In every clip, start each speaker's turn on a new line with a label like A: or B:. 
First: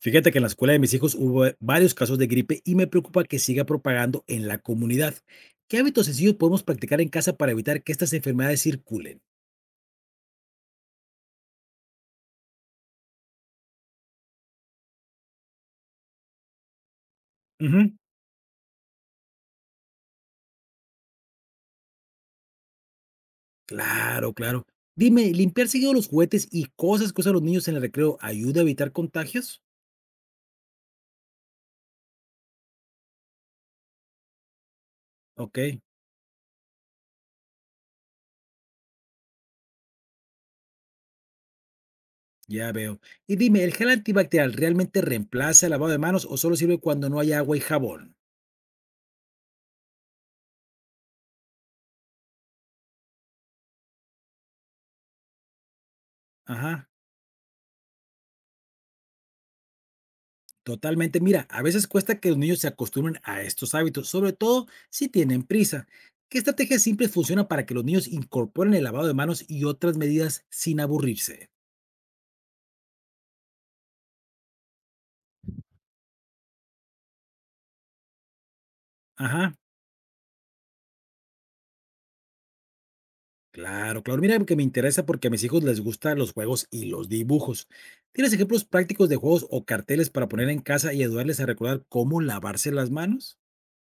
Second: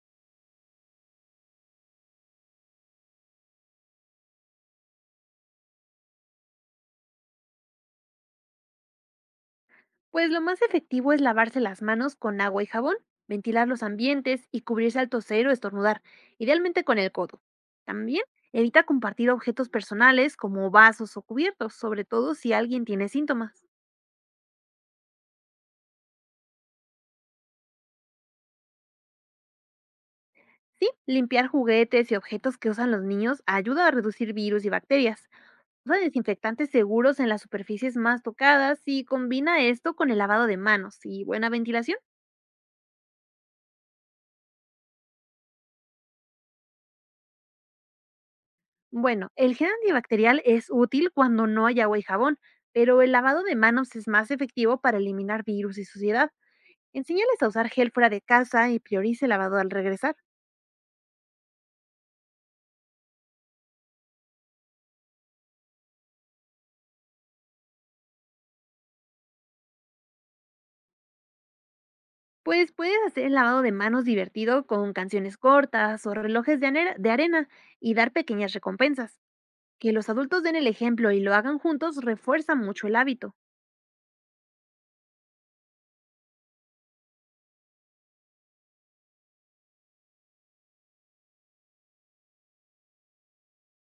A: Fíjate que en la escuela de mis hijos hubo varios casos de gripe y me preocupa que siga propagando en la comunidad. ¿Qué hábitos sencillos podemos practicar en casa para evitar que estas enfermedades circulen?
B: Pues lo más efectivo es lavarse las manos con agua y jabón, ventilar los ambientes y cubrirse al toser o estornudar, idealmente con el codo.
A: Ujú.
B: También evita compartir objetos personales como vasos o cubiertos, sobre todo si alguien tiene síntomas.
A: Claro, claro. Dime, ¿limpiar seguido los juguetes y cosas que usan los niños en el recreo ayuda a evitar contagios?
B: Sí, limpiar juguetes y objetos que usan los niños ayuda a reducir virus y bacterias.
A: Ok,
B: Usa desinfectantes seguros en las superficies más tocadas y combina esto con el lavado de manos y buena ventilación.
A: ya veo. Y dime, ¿el gel antibacterial realmente reemplaza el lavado de manos o solo sirve cuando no hay agua y jabón?
B: Bueno, el gel antibacterial es útil cuando no hay agua y jabón, pero el lavado de manos es más efectivo para eliminar virus y suciedad.
A: Ajá.
B: Enséñales a usar gel fuera de casa y priorice el lavado al regresar.
A: Totalmente. Mira, a veces cuesta que los niños se acostumbren a estos hábitos, sobre todo si tienen prisa. ¿Qué estrategias simples funcionan para que los niños incorporen el lavado de manos y otras medidas sin aburrirse?
B: Pues puedes hacer el lavado de manos divertido con canciones cortas o relojes de arena y dar pequeñas recompensas.
A: Ajá,
B: Que los adultos den el ejemplo y lo hagan juntos refuerza mucho el hábito.
A: claro, claro. Mira que me interesa porque a mis hijos les gustan los juegos y los dibujos. ¿Tienes ejemplos prácticos de juegos o carteles para poner en casa y ayudarles a recordar cómo lavarse las manos?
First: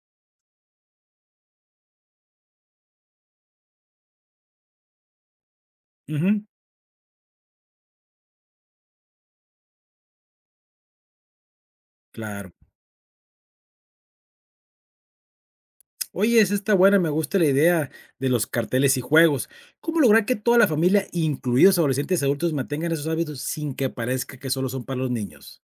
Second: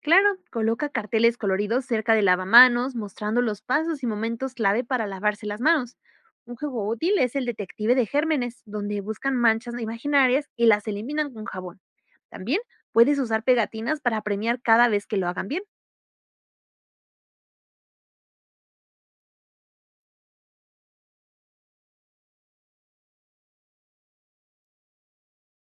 B: Claro, coloca carteles coloridos cerca de lavamanos, mostrando los pasos y momentos clave para lavarse las manos.
A: Ujú,
B: Un juego útil es el detective de gérmenes, donde buscan manchas imaginarias y las eliminan con jabón.
A: claro.
B: También puedes usar pegatinas para premiar cada vez que lo hagan bien.
A: Oye, es esta buena, me gusta la idea de los carteles y juegos. ¿Cómo lograr que toda la familia, incluidos adolescentes y adultos, mantengan esos hábitos sin que parezca que solo son para los niños?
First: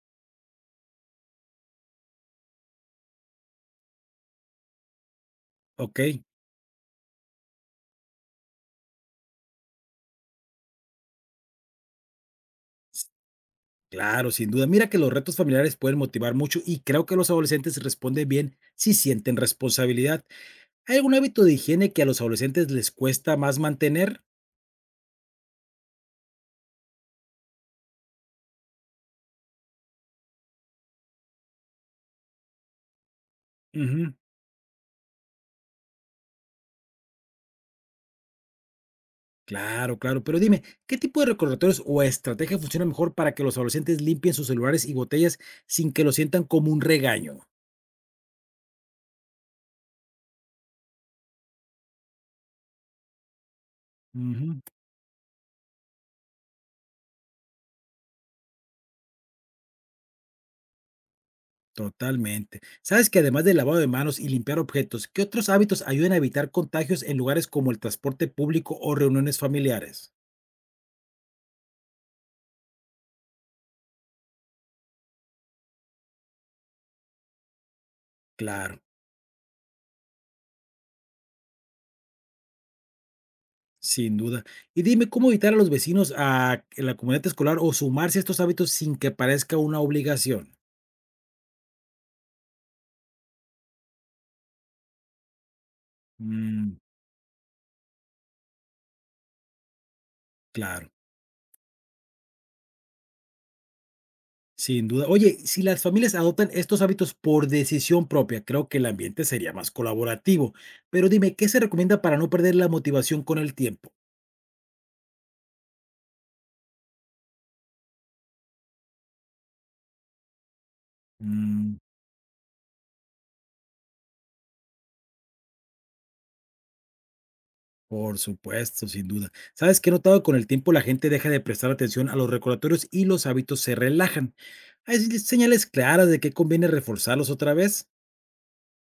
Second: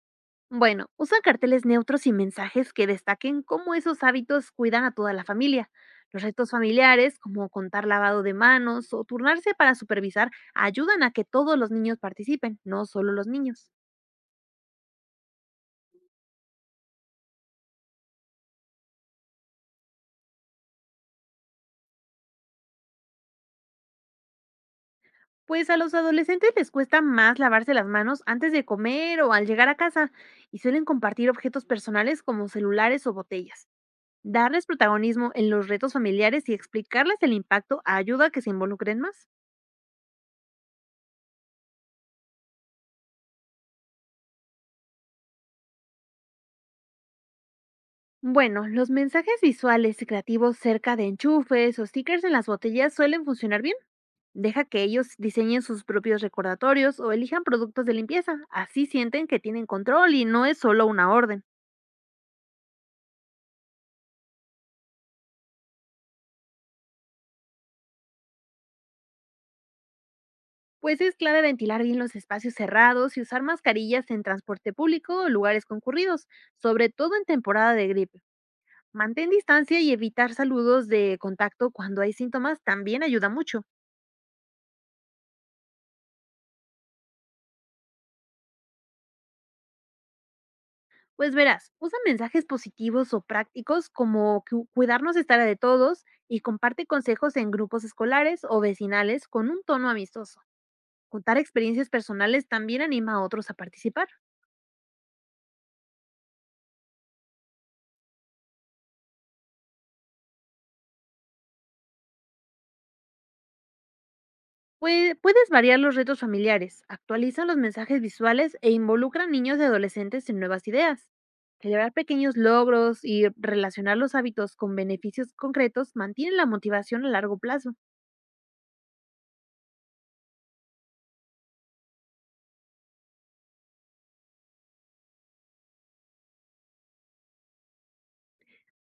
B: Bueno, usa carteles neutros y mensajes que destaquen cómo esos hábitos cuidan a toda la familia.
A: Ok.
B: Los retos familiares, como contar lavado de manos o turnarse para supervisar, ayudan a que todos los niños participen, no
A: s-
B: solo los niños.
A: claro, sin duda. Mira que los retos familiares pueden motivar mucho y creo que los adolescentes responden bien si sienten responsabilidad. ¿Hay algún hábito de higiene que a los adolescentes les cuesta más mantener?
B: Pues a los adolescentes les cuesta más lavarse las manos antes de comer o al llegar a casa y suelen compartir objetos personales como celulares o botellas.
A: Ujú.
B: Darles protagonismo en los retos familiares y explicarles el impacto ayuda a que se involucren más.
A: Claro, claro, pero dime, ¿qué tipo de recordatorios o estrategia funciona mejor para que los adolescentes limpien sus celulares y botellas sin que lo sientan como un regaño?
B: Bueno, los mensajes visuales y creativos cerca de enchufes o stickers en las botellas suelen funcionar bien.
A: Ujú,
B: Deja que ellos diseñen sus propios recordatorios o elijan productos de limpieza. Así sienten que tienen control y no es solo una orden.
A: totalmente. ¿Sabes que además del lavado de manos y limpiar objetos, qué otros hábitos ayudan a evitar contagios en lugares como el transporte público o reuniones familiares?
B: Pues es clave ventilar bien los espacios cerrados y usar mascarillas en transporte público o lugares concurridos, sobre todo en temporada de gripe.
A: Claro,
B: Mantén distancia y evitar saludos de contacto cuando hay síntomas también ayuda mucho.
A: sin duda. Y dime, ¿cómo evitar a los vecinos a que la comunidad escolar o sumarse a estos hábitos sin que parezca una obligación?
B: Pues verás, usa mensajes positivos o prácticos como cuidarnos estará de todos y
A: Mm,
B: comparte consejos en grupos escolares o vecinales con un tono amistoso.
A: claro,
B: Contar experiencias personales también anima a otros a participar.
A: sin duda. Oye, si las familias adoptan estos hábitos por decisión propia, creo que el ambiente sería más colaborativo. Pero dime, ¿qué se recomienda para no perder la motivación con el tiempo?
B: Puedes variar los retos familiares, actualiza los mensajes visuales e involucra a niños y adolescentes en nuevas ideas.
A: Mm.
B: Celebrar pequeños logros y relacionar los hábitos con beneficios concretos mantiene la motivación a largo plazo.
A: Por supuesto, sin duda. ¿Sabes qué he notado? Con el tiempo la gente deja de prestar atención a los recordatorios y los hábitos se relajan. Hay señales claras de que conviene reforzarlos otra vez.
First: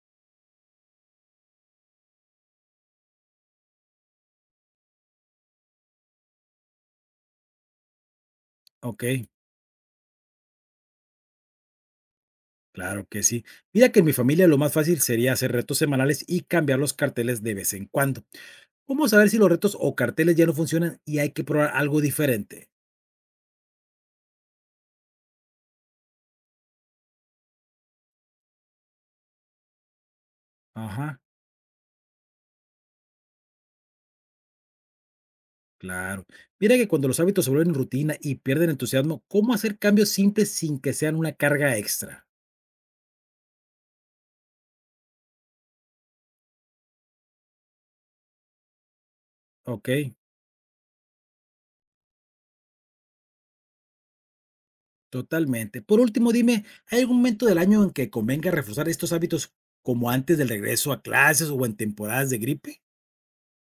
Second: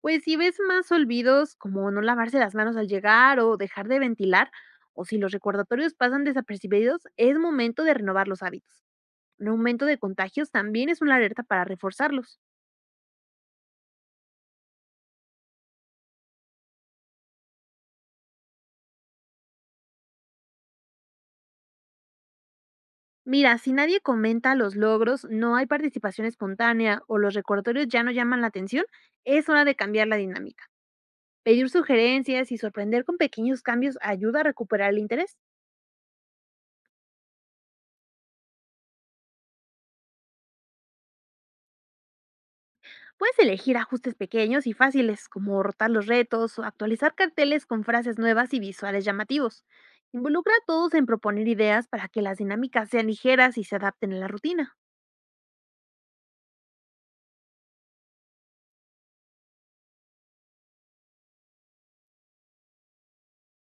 B: Pues si ves más olvidos como no lavarse las manos al llegar o dejar de ventilar, o si los recordatorios pasan desapercibidos, es momento de renovar los hábitos.
A: Ok,
B: Un aumento de contagios también es una alerta para reforzarlos.
A: claro que sí. Mira que en mi familia lo más fácil sería hacer retos semanales y cambiar los carteles de vez en cuando. ¿Cómo saber si los retos o carteles ya no funcionan y hay que probar algo diferente?
B: Mira, si nadie comenta los logros, no hay participación espontánea o los recordatorios ya no llaman la atención, es hora de cambiar la dinámica.
A: Ajá,
B: Pedir sugerencias y sorprender con pequeños cambios ayuda a recuperar el interés.
A: claro. Mira que cuando los hábitos se vuelven rutina y pierden entusiasmo, ¿cómo hacer cambios simples sin que sean una carga extra?
B: Puedes elegir ajustes pequeños y fáciles, como rotar los retos o actualizar carteles con frases nuevas y visuales llamativos.
A: Ok.
B: Involucra a todos en proponer ideas para que las dinámicas sean ligeras y se adapten a la rutina.
A: Totalmente. Por último, dime, ¿hay algún momento del año en que convenga reforzar estos hábitos como antes del regreso a clases o en temporadas de gripe?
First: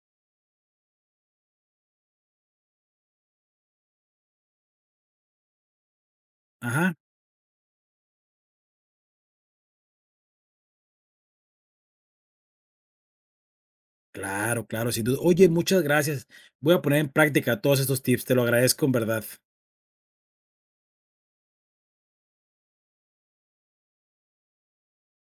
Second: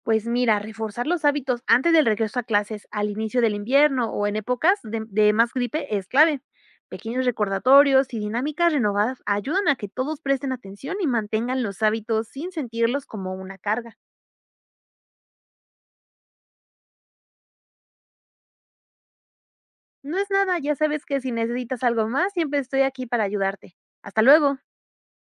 B: Pues mira, reforzar los hábitos antes del regreso a clases, al inicio del invierno o en épocas de más gripe es clave.
A: Ajá,
B: Pequeños recordatorios y dinámicas renovadas ayudan a que todos presten atención y mantengan los hábitos sin sentirlos como una carga.
A: claro, claro, sin duda. Oye, muchas gracias. Voy a poner en práctica todos estos tips, te lo agradezco en verdad.
B: No es nada, ya sabes que si necesitas algo más, siempre estoy aquí para ayudarte. Hasta luego.